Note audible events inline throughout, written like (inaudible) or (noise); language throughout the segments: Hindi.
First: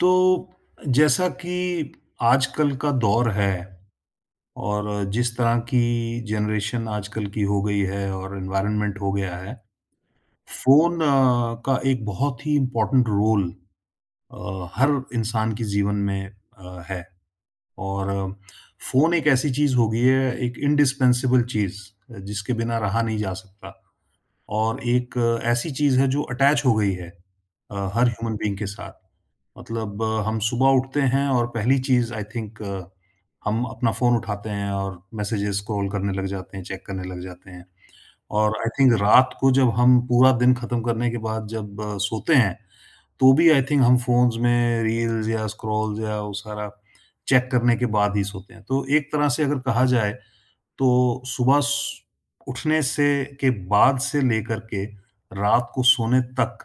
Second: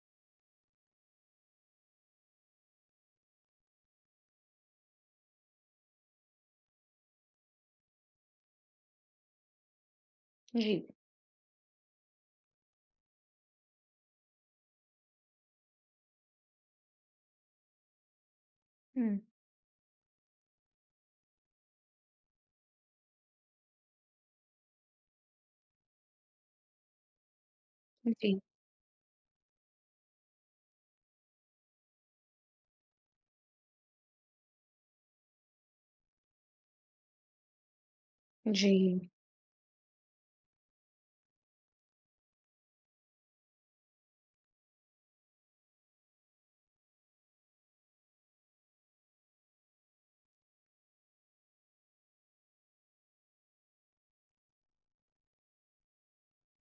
तो जैसा कि आजकल का दौर है और जिस तरह की जनरेशन आजकल की हो गई है और एनवायरनमेंट हो गया है, जी। फ़ोन का एक बहुत ही इम्पोर्टेंट रोल हर इंसान के जीवन में है और फ़ोन हुँ। एक ऐसी चीज़ हो गई है, एक इंडिस्पेंसेबल चीज़, जिसके बिना रहा नहीं जा सकता। और एक ऐसी चीज़ है जो अटैच हो गई है अ, हर हुँ। ह्यूमन जी। बीइंग के साथ। मतलब हम सुबह उठते हैं और पहली चीज़ आई थिंक हम अपना फ़ोन उठाते हैं और मैसेजेस स्क्रॉल करने लग जाते हैं, चेक करने लग जाते हैं। और आई जी। थिंक रात को जब हम पूरा दिन खत्म करने के बाद जब सोते हैं, तो भी आई थिंक हम फ़ोन्स में रील्स या स्क्रॉल्स या वो सारा चेक करने के बाद ही सोते हैं। तो एक तरह से अगर कहा जाए तो सुबह स उठने से के बाद से लेकर के रात को सोने तक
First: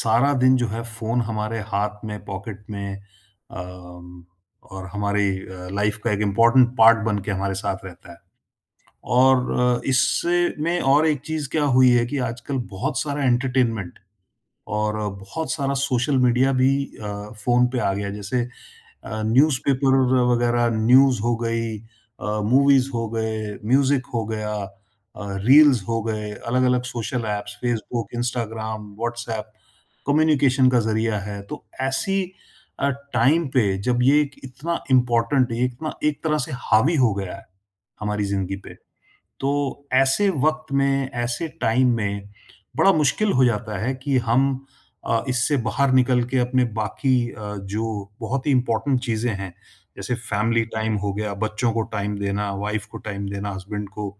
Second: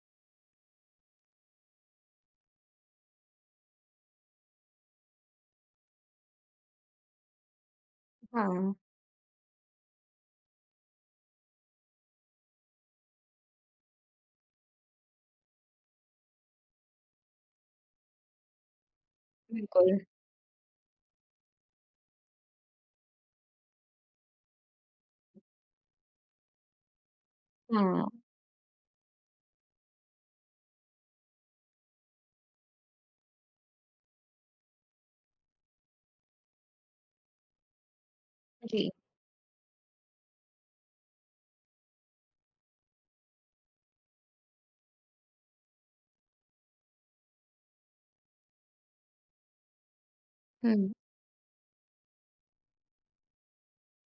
सारा दिन जो है फ़ोन हमारे हाथ में, पॉकेट में और हमारी लाइफ़ का एक इम्पोर्टेंट पार्ट बन के हमारे साथ रहता है। हाँ। और इससे में और एक चीज़ क्या हुई है कि आजकल बहुत सारा एंटरटेनमेंट और बहुत सारा सोशल मीडिया भी फ़ोन पे आ गया है। जैसे बिल्कुल। न्यूज़पेपर वगैरह न्यूज़ हो गई मूवीज़ हो गए, म्यूज़िक हो गया रील्स हो गए, अलग-अलग सोशल ऐप्स हाँ। फ़ेसबुक, इंस्टाग्राम, व्हाट्सऐप कम्युनिकेशन का ज़रिया है। तो ऐसी अ, टाइम पे जब ये एक इतना इम्पोर्टेंट ये इतना एक तरह से हावी हो गया है हमारी ज़िंदगी पे जी। तो ऐसे वक़्त में, ऐसे टाइम में बड़ा मुश्किल हो जाता है कि हम इससे बाहर निकल के अपने बाकी जो बहुत ही इम्पोर्टेंट चीज़ें हैं, जैसे फैमिली हुँ। टाइम हो गया, बच्चों को टाइम देना, वाइफ़ को टाइम देना, हस्बैंड को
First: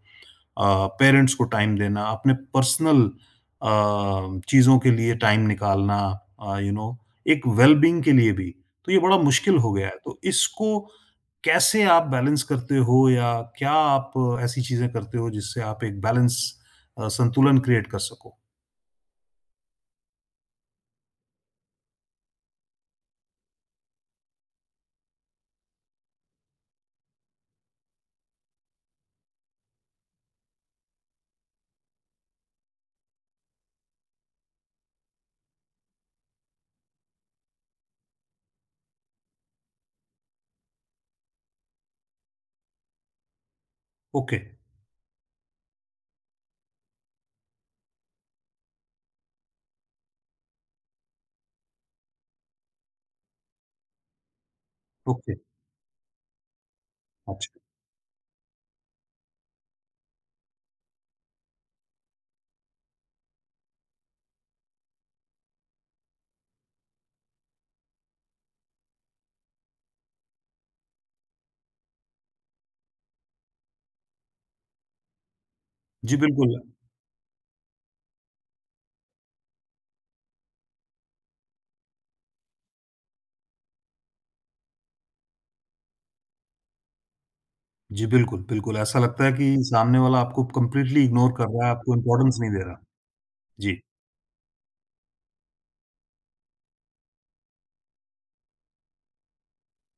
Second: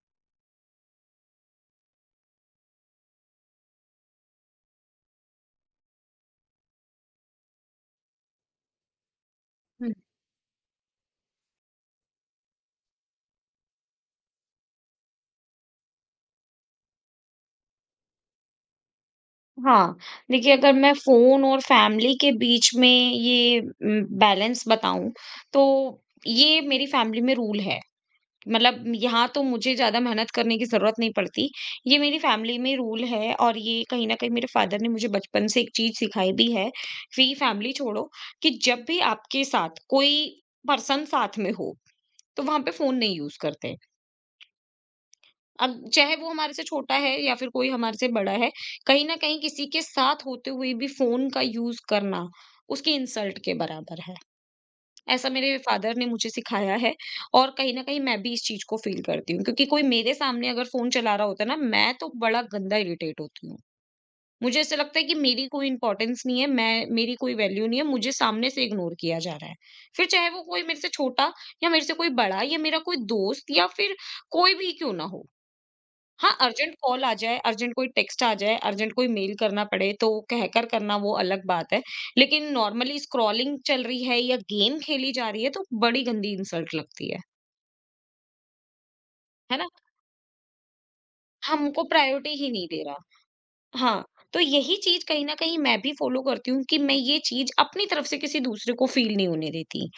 पेरेंट्स को टाइम देना, अपने पर्सनल अ, चीज़ों के लिए टाइम निकालना यू नो एक वेल-बीइंग के लिए भी, तो ये बड़ा मुश्किल हो गया हुँ। है। तो इसको कैसे आप बैलेंस करते हो या क्या आप ऐसी चीज़ें करते हो जिससे आप एक बैलेंस संतुलन क्रिएट कर सको? हाँ। देखिए, अगर मैं फ़ोन और फ़ैमिली के बीच में ये बैलेंस बताऊँ, तो ये मेरी फ़ैमिली में रूल है। मतलब यहाँ तो मुझे ज़्यादा मेहनत करने की ज़रूरत नहीं पड़ती, ये मेरी फ़ैमिली में रूल है और ये कहीं न कहीं मेरे फ़ादर ने मुझे बचपन से एक चीज़ सिखाई भी है, कि फ़ैमिली छोड़ो, कि जब भी आपके साथ कोई पर्सन साथ में हो, तो वहाँ पे फ़ोन नहीं यूज़ करते। ओके, अब चाहे वो हमारे से छोटा है या फिर कोई हमारे से बड़ा है, कहीं न कहीं किसी के साथ होते हुए भी फ़ोन का यूज़ करना, उसकी इंसल्ट के बराबर है। ऐसा ओके, मेरे फादर ने मुझे सिखाया है। और अच्छा। कहीं न कहीं मैं भी इस चीज़ को फ़ील करती हूँ, क्योंकि कोई मेरे सामने अगर फ़ोन चला रहा होता है ना, मैं तो बड़ा गंदा इरिटेट होती हूँ। मुझे ऐसा लगता है कि मेरी कोई इम्पोर्टेंस नहीं है, मैं मेरी कोई वैल्यू नहीं है, मुझे सामने से इग्नोर किया जा रहा है। फिर चाहे वो कोई मेरे से छोटा या मेरे से कोई बड़ा या मेरा कोई दोस्त या फिर कोई भी क्यों ना हो। जी, हाँ, बिल्कुल। अर्जेंट कॉल आ जाए, अर्जेंट कोई टेक्स्ट आ जाए, अर्जेंट कोई मेल करना पड़े तो कहकर करना, वो अलग बात है। लेकिन नॉर्मली स्क्रॉलिंग चल रही है या गेम खेली जा रही है तो बड़ी गंदी इंसल्ट लगती है। जी, बिल्कुल, बिल्कुल, ऐसा लगता है कि है ना? सामने वाला आपको कंप्लीटली इग्नोर कर रहा है, हमको आपको प्रायोरिटी इम्पोर्टेंस ही नहीं दे नहीं रहा। दे रहा। जी, हाँ, तो यही चीज़ कहीं न कहीं मैं भी फ़ॉलो करती हूँ, कि मैं ये चीज़ अपनी तरफ से किसी दूसरे को फ़ील नहीं होने देती।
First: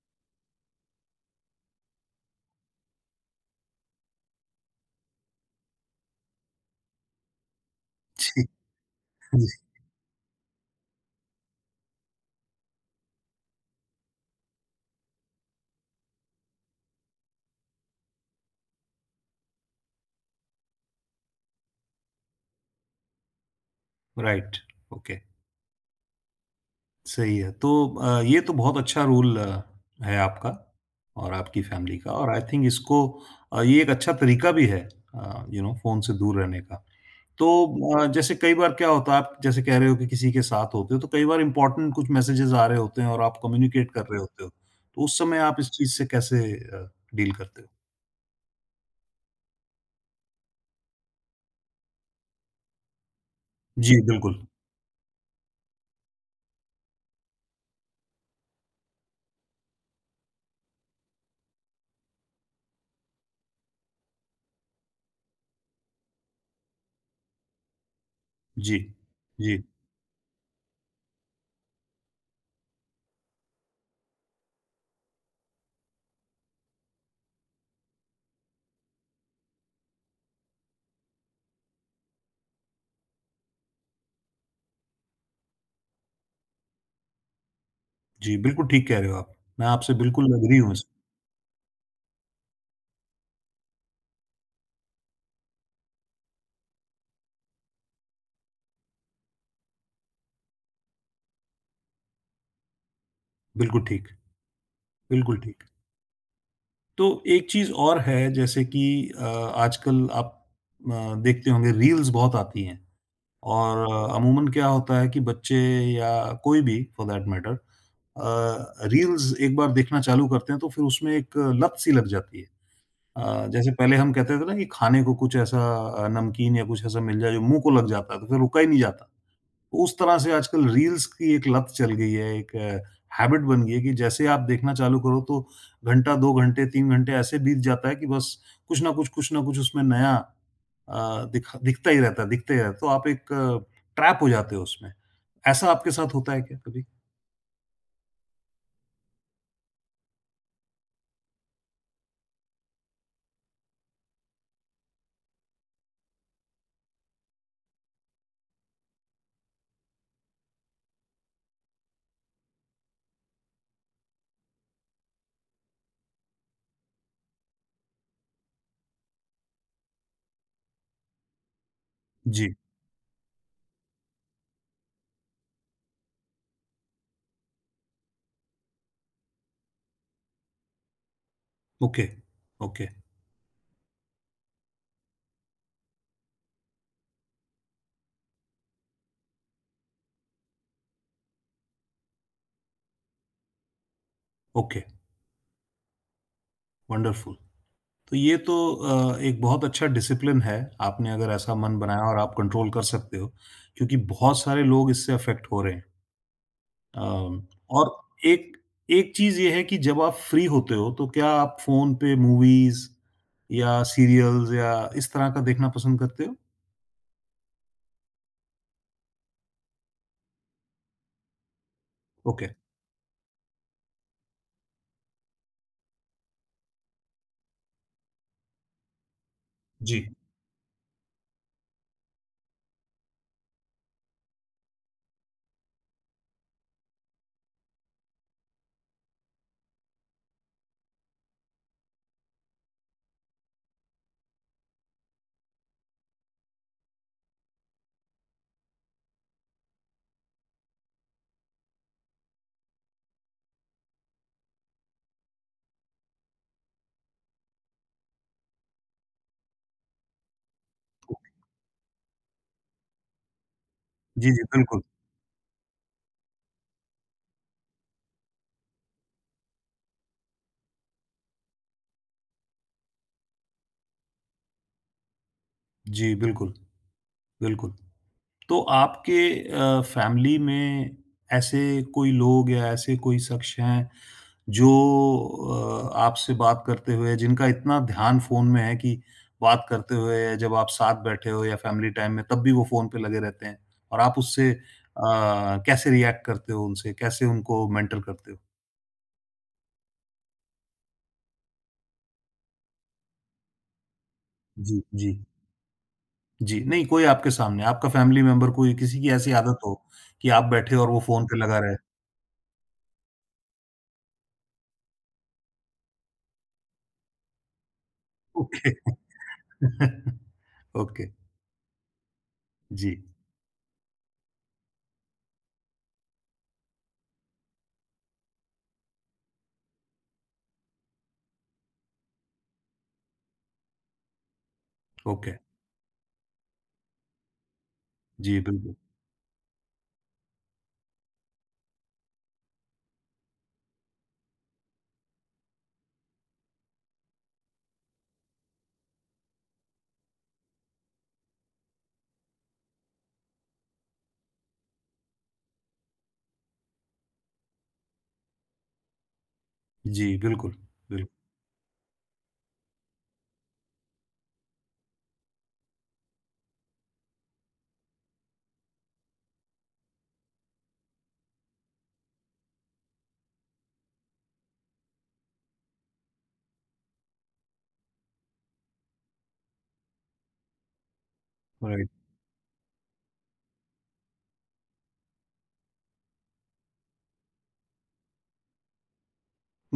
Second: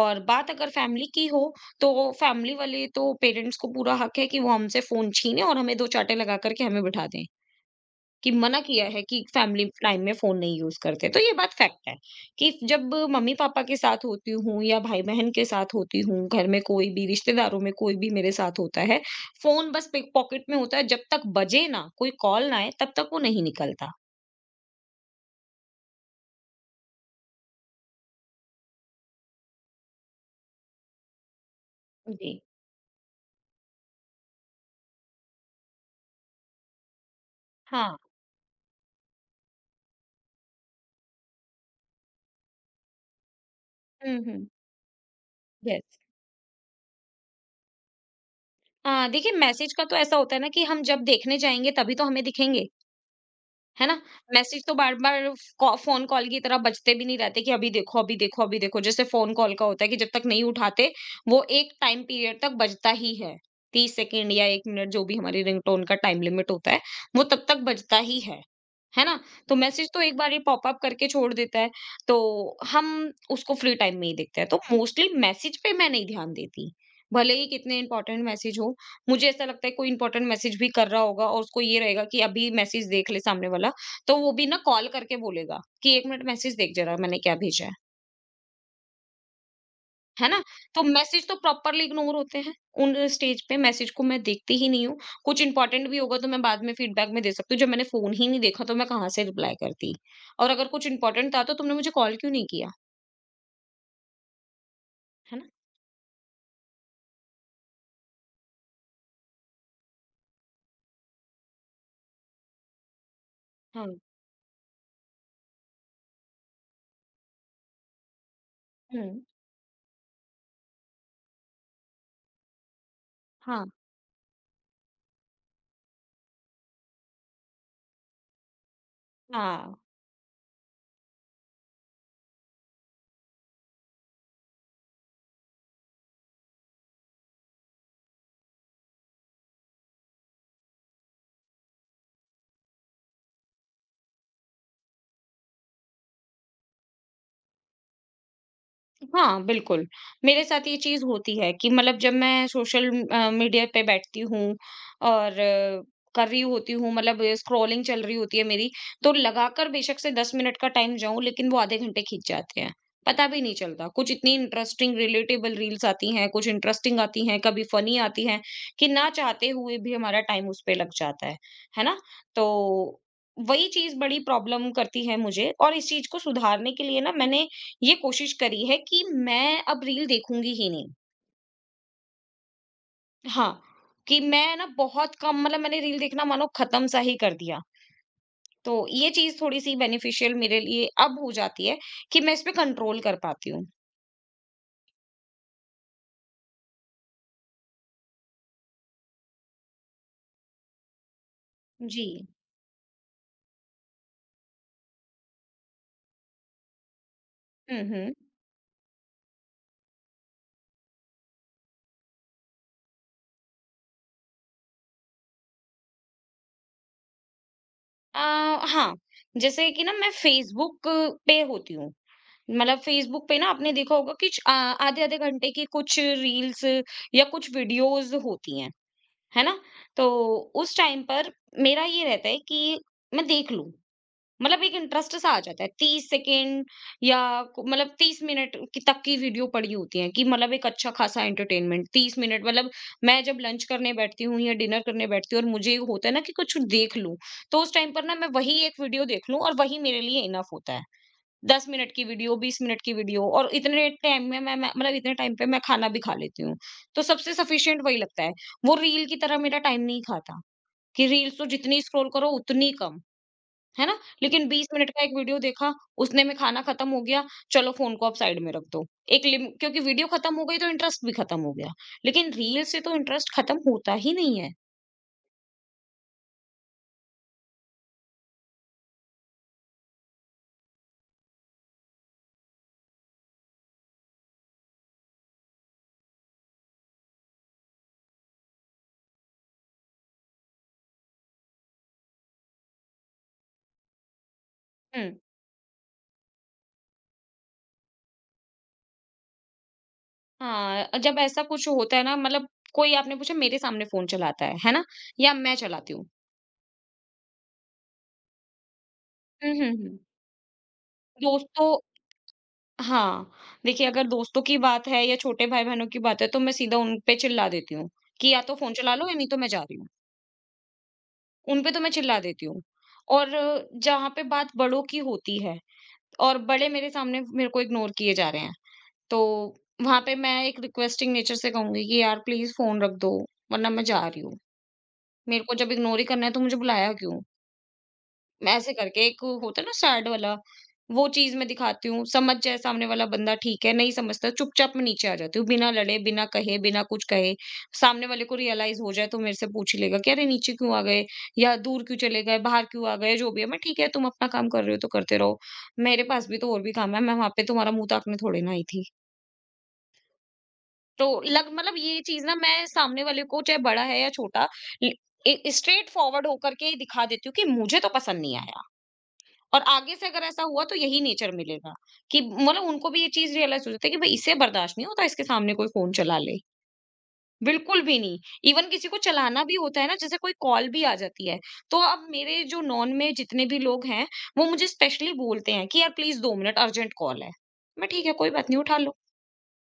और बात अगर फैमिली की हो, तो फैमिली वाले तो पेरेंट्स को पूरा हक है कि वो हमसे फ़ोन छीनें और हमें 2 चाँटे लगा कर के हमें बिठा दें। कि जी, मना किया है कि (laughs) जी, फैमिली टाइम में फोन नहीं यूज करते, तो ये बात फैक्ट है कि जब मम्मी पापा के साथ होती हूँ या भाई बहन के साथ होती हूँ, घर में कोई भी, रिश्तेदारों में कोई भी मेरे साथ होता है, फोन बस पॉकेट में होता है। जब तक बजे ना, कोई कॉल ना आए, तब तक वो नहीं निकलता। Right, okay. सही है। तो ये तो बहुत अच्छा रूल है आपका और आपकी फैमिली का और जी। आई थिंक इसको ये एक अच्छा तरीका भी है यू नो फ़ोन से दूर रहने का। तो हाँ। जैसे कई बार क्या होता है आप जैसे कह रहे हो कि किसी के साथ होते हो तो कई बार इम्पोर्टेंट कुछ मैसेजेज़ आ रहे होते हैं और आप कम्युनिकेट कर रहे हम्म, होते हम्म। हो। तो उस समय आप इस यस। चीज़ से कैसे डील करते हो? हाँ, देखिए, मैसेज का तो ऐसा होता है ना कि हम जब देखने जाएंगे तभी तो हमें दिखेंगे। है ना? जी, बिल्कुल। मैसेज तो बार-बार कॉ फ़ोन कॉल की तरह बजते भी नहीं रहते कि अभी देखो, अभी देखो, अभी देखो। जैसे फ़ोन कॉल का होता है कि जब तक नहीं उठाते, वो एक टाइम पीरियड तक बजता ही है। 30 सेकंड या 1 मिनट, जो भी हमारी रिंगटोन का टाइम लिमिट होता है, वो तब तक बजता ही है। जी। है ना? तो जी। मैसेज तो एक बार ही पॉपअप करके छोड़ देता है, तो हम उसको फ्री टाइम में ही देखते हैं। तो मोस्टली मैसेज पे मैं नहीं ध्यान देती, भले ही कितने इम्पोर्टेंट मैसेज हो। मुझे ऐसा लगता है, कोई इम्पोर्टेंट मैसेज भी कर रहा होगा और उसको ये रहेगा कि अभी मैसेज देख ले सामने वाला, तो वो भी ना कॉल करके बोलेगा कि 1 मिनट, मैसेज देख ज़रा मैंने क्या भेजा है। जी, बिल्कुल ठीक कह रहे हो आप। मैं आपसे है बिल्कुल ना? एग्री हूँ तो इस मैसेज तो प्रॉपरली इग्नोर होते हैं, उन स्टेज पे मैसेज को मैं देखती ही नहीं हूँ। कुछ इम्पोर्टेंट भी होगा तो मैं बाद में फीडबैक में दे सकती हूँ। जब मैंने फ़ोन ही नहीं देखा तो मैं कहाँ से रिप्लाई करती? और अगर कुछ इम्पोर्टेंट था तो तुमने मुझे कॉल क्यों नहीं किया? बिल्कुल ठीक। बिल्कुल है ना? ठीक। तो एक चीज़ और है जैसे कि आजकल आप देखते होंगे रील्स बहुत आती हैं और हाँ। अमूमन क्या होता है कि बच्चे या कोई भी फॉर दैट मैटर हुँ। रील्स एक बार देखना चालू करते हैं तो फिर उसमें एक लत सी लग जाती है। हाँ, जैसे पहले हम कहते थे ना कि खाने को कुछ ऐसा नमकीन या कुछ ऐसा मिल जाए जो मुँह को लग जाता है तो फिर रुका ही नहीं जाता। हाँ। तो उस तरह से आजकल रील्स की एक लत चल गई है, एक हैबिट बन गई है कि जैसे आप देखना चालू करो तो घंटा, 2 घंटे, 3 घंटे ऐसे बीत जाता है कि बस कुछ ना कुछ उसमें नया दिखता ही रहता है दिखता ही रहता है। तो आप एक ट्रैप हो जाते हो उसमें। ऐसा आपके साथ होता है क्या कभी? हाँ, बिल्कुल। मेरे साथ ये चीज़ होती है कि मतलब जब मैं सोशल मीडिया पे बैठती हूँ और कर रही होती हूँ, मतलब स्क्रॉलिंग चल रही होती है मेरी, तो लगाकर बेशक से 10 मिनट का टाइम जाऊँ, लेकिन वो आधे घंटे खींच जाते हैं। पता भी नहीं चलता। कुछ इतनी इंटरेस्टिंग, रिलेटेबल रील्स आती हैं, कुछ इंटरेस्टिंग आती हैं, कभी फ़नी आती हैं कि ना चाहते हुए भी हमारा टाइम उस पे लग जाता है। है ना? तो जी। वही चीज़ बड़ी प्रॉब्लम करती है मुझे, और इस चीज़ को सुधारने के लिए ना मैंने ये कोशिश करी है कि मैं अब रील देखूंगी ही नहीं। ओके, ओके, हाँ, कि मैं ना बहुत कम, मतलब मैंने रील देखना मानो खत्म सा ही कर दिया। तो ये चीज़ थोड़ी-सी बेनिफिशियल मेरे लिए अब हो जाती है कि मैं इसपे कंट्रोल कर पाती हूँ। Okay, wonderful. तो ये तो एक बहुत अच्छा डिसिप्लिन है, आपने अगर ऐसा मन बनाया जी। और आप कंट्रोल कर सकते हो, क्योंकि बहुत सारे लोग इससे अफ़ेक्ट हो रहे हैं। अम, हुँ, और हुँ। एक एक चीज़ ये है कि जब आप फ्री होते हो, तो क्या आप फ़ोन पे मूवीज़ या सीरियल्स या इस तरह का देखना पसंद करते हो? अ, हाँ, जैसे कि ना मैं फ़ेसबुक पे होती हूँ। ओके, मतलब फ़ेसबुक पे ना आपने देखा होगा कि आधे-आधे घंटे की कुछ रील्स या कुछ वीडियोज़ होती हैं, है ना? जी। तो उस टाइम पर मेरा ये रहता है कि मैं देख लूँ। मतलब एक इंटरेस्ट सा आ जाता है। 30 सेकेंड या मतलब 30 मिनट की तक की वीडियो पड़ी होती है कि, मतलब एक अच्छा खासा एंटरटेनमेंट 30 मिनट, मतलब मैं जब लंच करने बैठती हूँ या डिनर करने बैठती हूँ और मुझे ये होता है ना कि कुछ देख लूं, तो उस टाइम पर ना मैं वही एक वीडियो देख लूं, और वही मेरे लिए इनफ होता है। 10 मिनट की वीडियो, 20 मिनट की वीडियो, और इतने टाइम में मतलब इतने टाइम पे मैं खाना भी खा लेती हूँ। तो सबसे सफिशियंट वही लगता है। वो रील की तरह मेरा टाइम नहीं खाता, कि रील्स तो जितनी स्क्रॉल करो उतनी कम। है ना? जी, जी, लेकिन 20 बिल्कुल। मिनट का एक वीडियो देखा, उतने में खाना खत्म हो गया, चलो फ़ोन को आप साइड में रख दो। एक लिम क्योंकि वीडियो खत्म हो गई तो इंटरेस्ट भी खत्म हो गया। लेकिन रील से तो इंटरेस्ट खत्म होता ही नहीं है। जी, बिल्कुल, बिल्कुल। तो आपके फैमिली में ऐसे कोई लोग या ऐसे कोई शख्स हैं जो आपसे बात करते हुए जिनका इतना ध्यान फ़ोन में है कि बात करते हुए या जब आप साथ बैठे हो या फैमिली टाइम में तब भी वो फ़ोन पे लगे रहते हैं और आप उससे हुँ। कैसे रिएक्ट करते हो उनसे? कैसे उनको मेंटर करते हो? हाँ, जब ऐसा कुछ होता है ना, मतलब कोई आपने पूछा, मेरे सामने फ़ोन चलाता है जी, ना? जी। या मैं चलाती हूँ। जी, नहीं कोई आपके सामने, आपका फैमिली मेंबर कोई किसी की ऐसी हुँ, आदत हुँ, हो हुँ। कि आप बैठे हो और वो फ़ोन पे लगा दोस्तों, रहे। हाँ, देखिए, अगर दोस्तों की बात है या छोटे भाई-बहनों की बात है, तो मैं सीधा उन पे चिल्ला देती हूँ, कि या तो फ़ोन ओके। चला लो या नहीं तो मैं जा रही हूँ। (laughs) ओके, उन पे तो मैं चिल्ला देती हूँ। जी। और जहाँ पे बात बड़ों की होती है और बड़े मेरे सामने मेरे को इग्नोर किए जा रहे हैं, तो वहाँ पे मैं एक रिक्वेस्टिंग नेचर से कहूँगी कि यार, प्लीज़ फ़ोन रख दो, वरना मैं जा रही हूँ। ओके। मेरे को जब इग्नोर ही करना है तो मुझे बुलाया क्यों? जी, मैं ऐसे बिल्कुल। करके, एक होता है ना सैड वाला, वो चीज मैं दिखाती हूँ। समझ जाए सामने वाला बंदा, ठीक है, नहीं समझता, चुपचाप मैं नीचे आ जाती हूँ, बिना लड़े, बिना कहे, बिना कुछ कहे। सामने वाले को रियलाइज हो जाए तो मेरे से पूछ ही लेगा कि अरे, नीचे क्यों आ गए, या दूर क्यों चले गए, बाहर क्यों आ गए। जो भी है, मैं ठीक है, तुम अपना काम कर रहे हो तो करते रहो, मेरे पास भी तो और भी काम है। मैं वहां पे तुम्हारा मुंह ताकने थोड़ी ना आई थी। जी, बिल्कुल, तो बिल लग मतलब ये चीज ना मैं सामने वाले को, चाहे बड़ा है या छोटा, स्ट्रेट फॉरवर्ड होकर के ही दिखा देती हूँ कि मुझे तो पसंद नहीं आया, और आगे से अगर ऐसा हुआ तो यही नेचर मिलेगा, कि मतलब उनको भी ये चीज रियलाइज हो जाती है कि भाई इसे बर्दाश्त नहीं होता, इसके सामने कोई फोन चला ले बिल्कुल भी नहीं। इवन किसी को चलाना भी होता है ना, जैसे कोई कॉल भी आ जाती है, तो राइट, अब मेरे जो नॉन में जितने भी लोग हैं, वो मुझे स्पेशली बोलते हैं कि यार प्लीज 2 मिनट, अर्जेंट कॉल है। मैं, ठीक है, कोई बात नहीं, उठा लो।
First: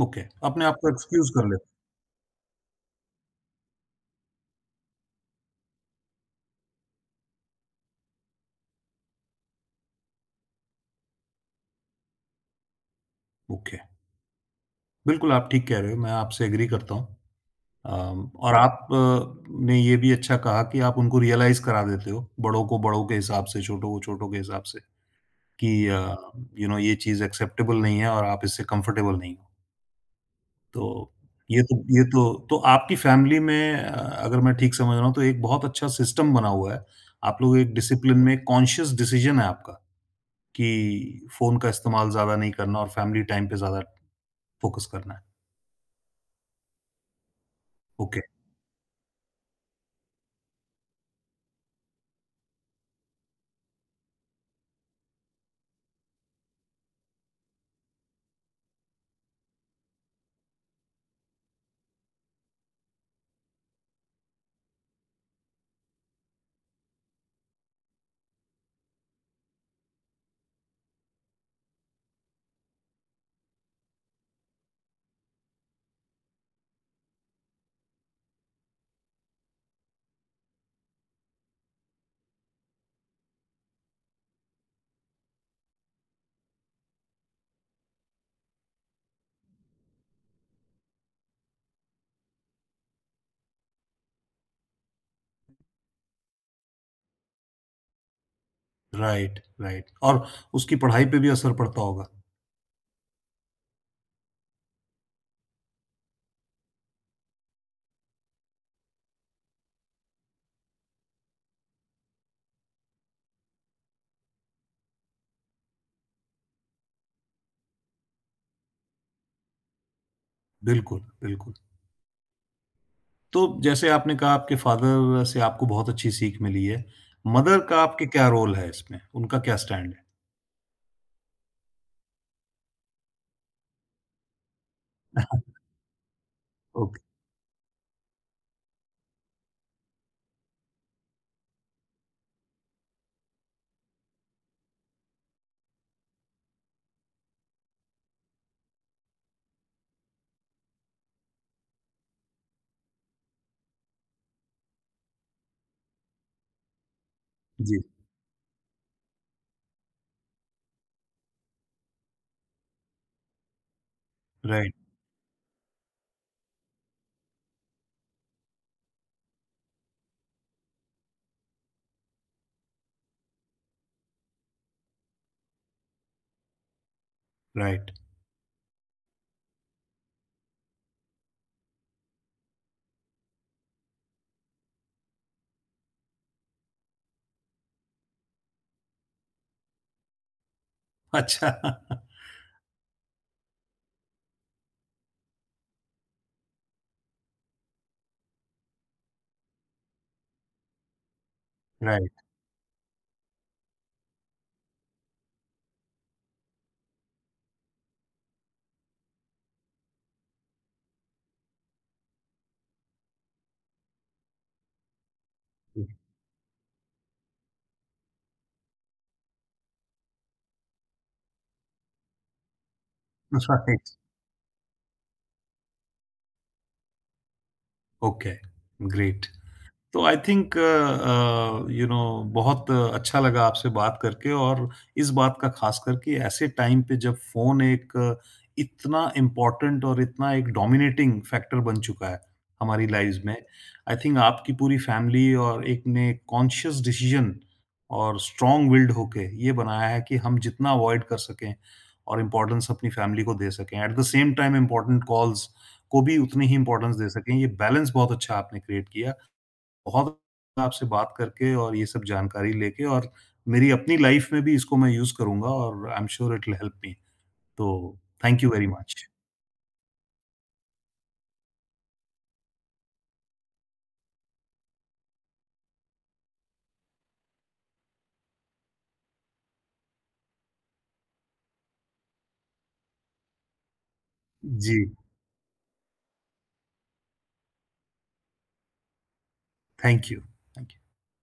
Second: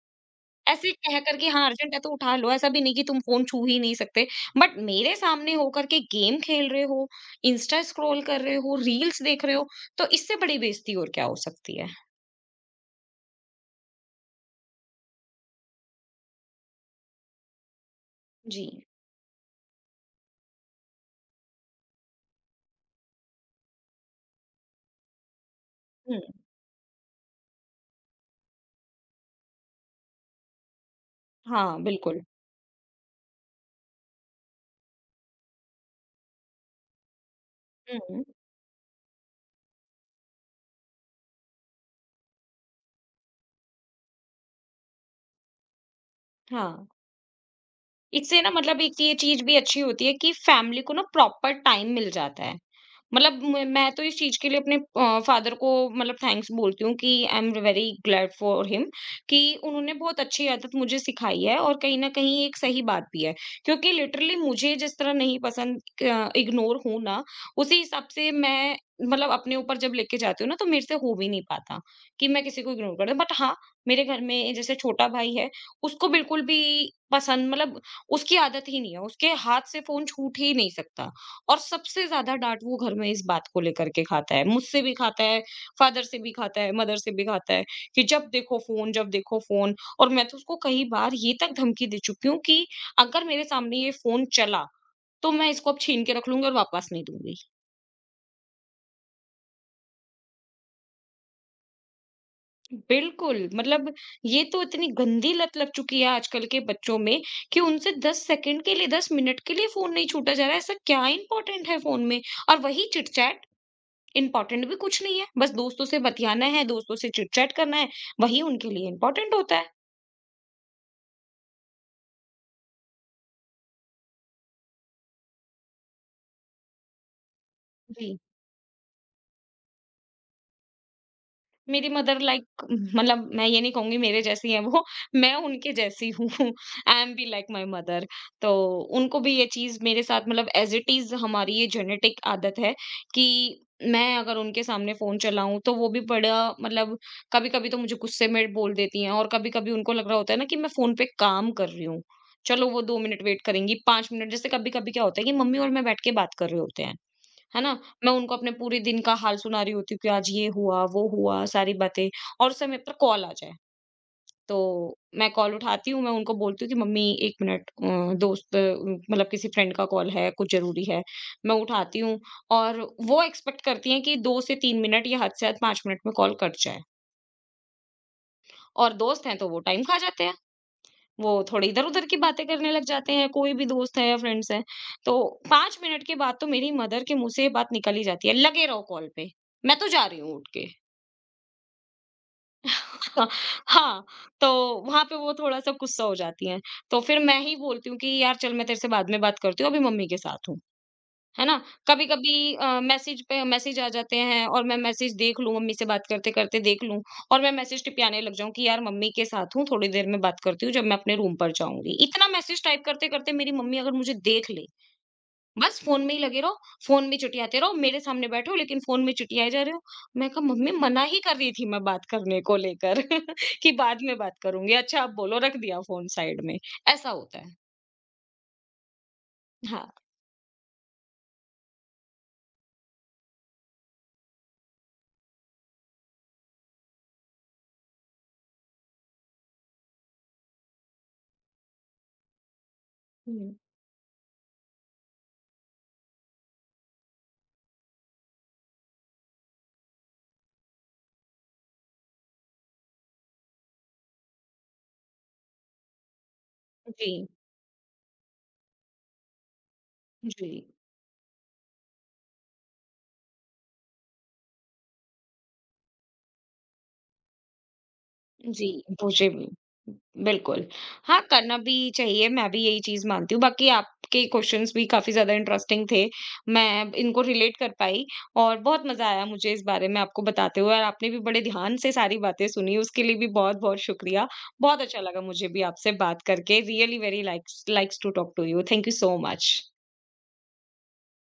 ओके। अपने आप को ऐसे कह एक्सक्यूज़ करके, कर हाँ लेते अर्जेंट है तो उठा लो, ऐसा भी नहीं कि तुम फोन छू ही नहीं सकते, बट मेरे सामने होकर के गेम खेल रहे हो, इंस्टा स्क्रॉल कर रहे हो, रील्स देख रहे हो, तो इससे बड़ी बेइज्जती और क्या हो सकती है? ओके। बिल्कुल, आप ठीक कह रहे हो, मैं आपसे एग्री करता हूँ। और जी। आप ने ये भी अच्छा कहा कि आप उनको रियलाइज़ करा देते हो, बड़ों को बड़ों के हिसाब से, छोटों को छोटों के हिसाब से कि हम्म। यू नो ये चीज़ एक्सेप्टेबल नहीं है और आप इससे कंफर्टेबल नहीं हो। तो ये तो हाँ, ये बिल्कुल। तो तो आपकी फैमिली में अगर मैं ठीक समझ रहा हूँ तो एक बहुत अच्छा सिस्टम बना हुआ है। आप लोग एक डिसिप्लिन हम्म। में कॉन्शियस डिसीज़न है आपका। कि फ़ोन का इस्तेमाल ज़्यादा नहीं करना और फैमिली टाइम पे ज़्यादा फ़ोकस करना है। हाँ, ओके, इससे ना, मतलब एक ये चीज भी अच्छी होती है कि फैमिली को ना प्रॉपर टाइम मिल जाता है। मतलब मैं तो इस चीज के लिए अपने फादर को, मतलब थैंक्स बोलती हूँ कि I am very glad for him, कि उन्होंने बहुत अच्छी आदत मुझे सिखाई है, और कहीं ना कहीं एक सही बात भी है क्योंकि लिटरली मुझे जिस तरह नहीं पसंद इग्नोर हूं ना, उसी हिसाब से मैं मतलब अपने ऊपर जब लेके जाती हूँ ना, तो मेरे से हो भी नहीं पाता कि मैं किसी को इग्नोर कर दूं। बट हाँ, मेरे घर में जैसे छोटा भाई है, उसको बिल्कुल भी पसंद, मतलब उसकी आदत ही नहीं है, उसके हाथ से फ़ोन छूट ही नहीं सकता। और सबसे ज़्यादा डाँट वो घर में इस बात को लेकर के खाता है। मुझसे भी खाता है, फ़ादर से भी खाता है, मदर से भी खाता है कि जब देखो फ़ोन, जब देखो फ़ोन, और मैं तो उसको कई बार ये तक धमकी दे चुकी हूँ कि अगर मेरे सामने ये फ़ोन चला, तो मैं इसको अब छीन के रख लूँगी और वापस नहीं दूँगी। राइट, और उसकी पढ़ाई पे भी असर पड़ता होगा। बिल्कुल। मतलब, ये तो इतनी गंदी लत लग चुकी है आजकल के बच्चों में कि उनसे 10 सेकंड के लिए, 10 मिनट के लिए फ़ोन नहीं छूटा जा रहा है। ऐसा क्या इंपॉर्टेंट है फ़ोन में? और वही चिट-चैट। इम्पोर्टेंट भी कुछ नहीं है, बस दोस्तों से बतियाना है, दोस्तों से चिट-चैट करना है, वही उनके लिए इम्पोर्टेंट होता है। बिल्कुल, बिल्कुल। तो जैसे आपने कहा आपके फ़ादर से आपको बहुत अच्छी सीख मिली है। मदर का आपके जी, क्या रोल है इसमें? उनका क्या स्टैंड है? मेरी मदर लाइक, मतलब मैं ये नहीं कहूँगी मेरे जैसी हैं वो, (laughs) मैं (laughs) उनके जैसी हूँ। (laughs) I okay, am be like my mother. तो उनको भी ये चीज़ मेरे साथ, मतलब एज़ इट इज़, हमारी ये जेनेटिक आदत है कि मैं अगर उनके सामने फ़ोन चलाऊँ तो वो भी बड़ा, मतलब कभी-कभी तो मुझे गुस्से में बोल देती हैं, और कभी-कभी उनको लग रहा होता है ना कि मैं फ़ोन पे काम कर रही हूँ। चलो, वो 2 मिनट वेट करेंगी, 5 मिनट। जैसे कभी-कभी क्या होता है कि मम्मी और मैं बैठ के बात कर रहे होते हैं। है ना? जी, मैं उनको अपने पूरे दिन का हाल सुना रही होती हूँ कि आज ये हुआ, वो हुआ, सारी बातें, और उस समय पर कॉल आ जाए। राइट, तो मैं कॉल उठाती हूँ, मैं उनको बोलती हूँ कि मम्मी, 1 मिनट। दोस्त। मतलब किसी फ्रेंड का कॉल है, कुछ ज़रूरी है। मैं उठाती हूँ, और वो एक्सपेक्ट करती हैं कि 2 से 3 मिनट, या हद से हद 5 मिनट में कॉल कट जाए। राइट। और दोस्त हैं तो वो टाइम खा जाते हैं। वो थोड़ी इधर-उधर की बातें करने लग जाते हैं, कोई भी दोस्त है या फ्रेंड्स हैं। तो 5 मिनट के बाद तो मेरी मदर के मुँह से ये बात निकल ही जाती है, "लगे रहो कॉल पे, मैं तो जा रही हूँ उठ के।" अच्छा, (laughs) (laughs) हाँ। तो वहाँ पे वो थोड़ा-सा गुस्सा हो जाती हैं। तो फिर मैं ही बोलती हूँ कि, "यार चल, मैं तेरे से बाद में बात करती हूँ, अभी मम्मी के साथ हूँ।" है ना? राइट, कभी-कभी मैसेज पे मैसेज आ जाते हैं, और मैं मैसेज देख लूँ, मम्मी से बात करते-करते देख लूँ, और मैं मैसेज टिपियाने लग जाऊँ कि यार, मम्मी के साथ हूँ, थोड़ी देर में बात करती हूँ जब मैं अपने रूम पर जाऊँगी। इतना मैसेज टाइप करते-करते मेरी मम्मी अगर मुझे देख ले, "बस फ़ोन में ही लगे रहो, फ़ोन में चुटियाते रहो, मेरे सामने बैठे हो लेकिन फ़ोन में चुटियाए जा रहे हो।" मैं कहा, मम्मी मना ही कर रही थी मैं बात करने को लेकर (laughs) कि राइट, बाद में बात करूँगी। अच्छा, आप बोलो, रख दिया फ़ोन साइड में। ऐसा होता है। Okay, great. हाँ। तो आई थिंक यू नो बहुत अच्छा लगा आपसे बात करके और इस बात का खास करके ऐसे टाइम पे जब फ़ोन एक इतना इम्पोर्टेंट और इतना एक डोमिनेटिंग फैक्टर बन चुका है हमारी लाइफ़्स में। हुँ। आई थिंक आपकी पूरी फ़ैमिली और एक ने कॉन्शियस डिसीज़न और स्ट्रॉन्ग विल्ड होके ये बनाया है कि हम जितना अवॉइड कर सकें और इम्पोर्टेंस अपनी फ़ैमिली को दे सकें। At the same time important calls को भी उतनी ही इम्पोर्टेंस दे जी, सकें। ये बैलेंस बहुत अच्छा आपने क्रिएट किया। बहुत जी। आपसे बात करके और ये सब जानकारी लेके और मेरी अपनी लाइफ में भी इसको मैं यूज़ करूँगा और I am sure it will help me. तो थैंक यू जी, वेरी मच। मुझे भी। बिल्कुल। हाँ, करना भी चाहिए, मैं भी यही चीज़ मानती हूँ। बाकी आपके क्वेश्चंस भी काफ़ी ज़्यादा इंटरेस्टिंग थे, मैं इनको रिलेट कर पाई, और बहुत मज़ा आया मुझे इस बारे में आपको बताते हुए। और आपने भी बड़े ध्यान से सारी बातें सुनी, उसके लिए भी बहुत-बहुत शुक्रिया। जी, बहुत अच्छा लगा मुझे भी आपसे बात करके, really very likes likes to talk to you. Thank you so much. Thank you. Thank you.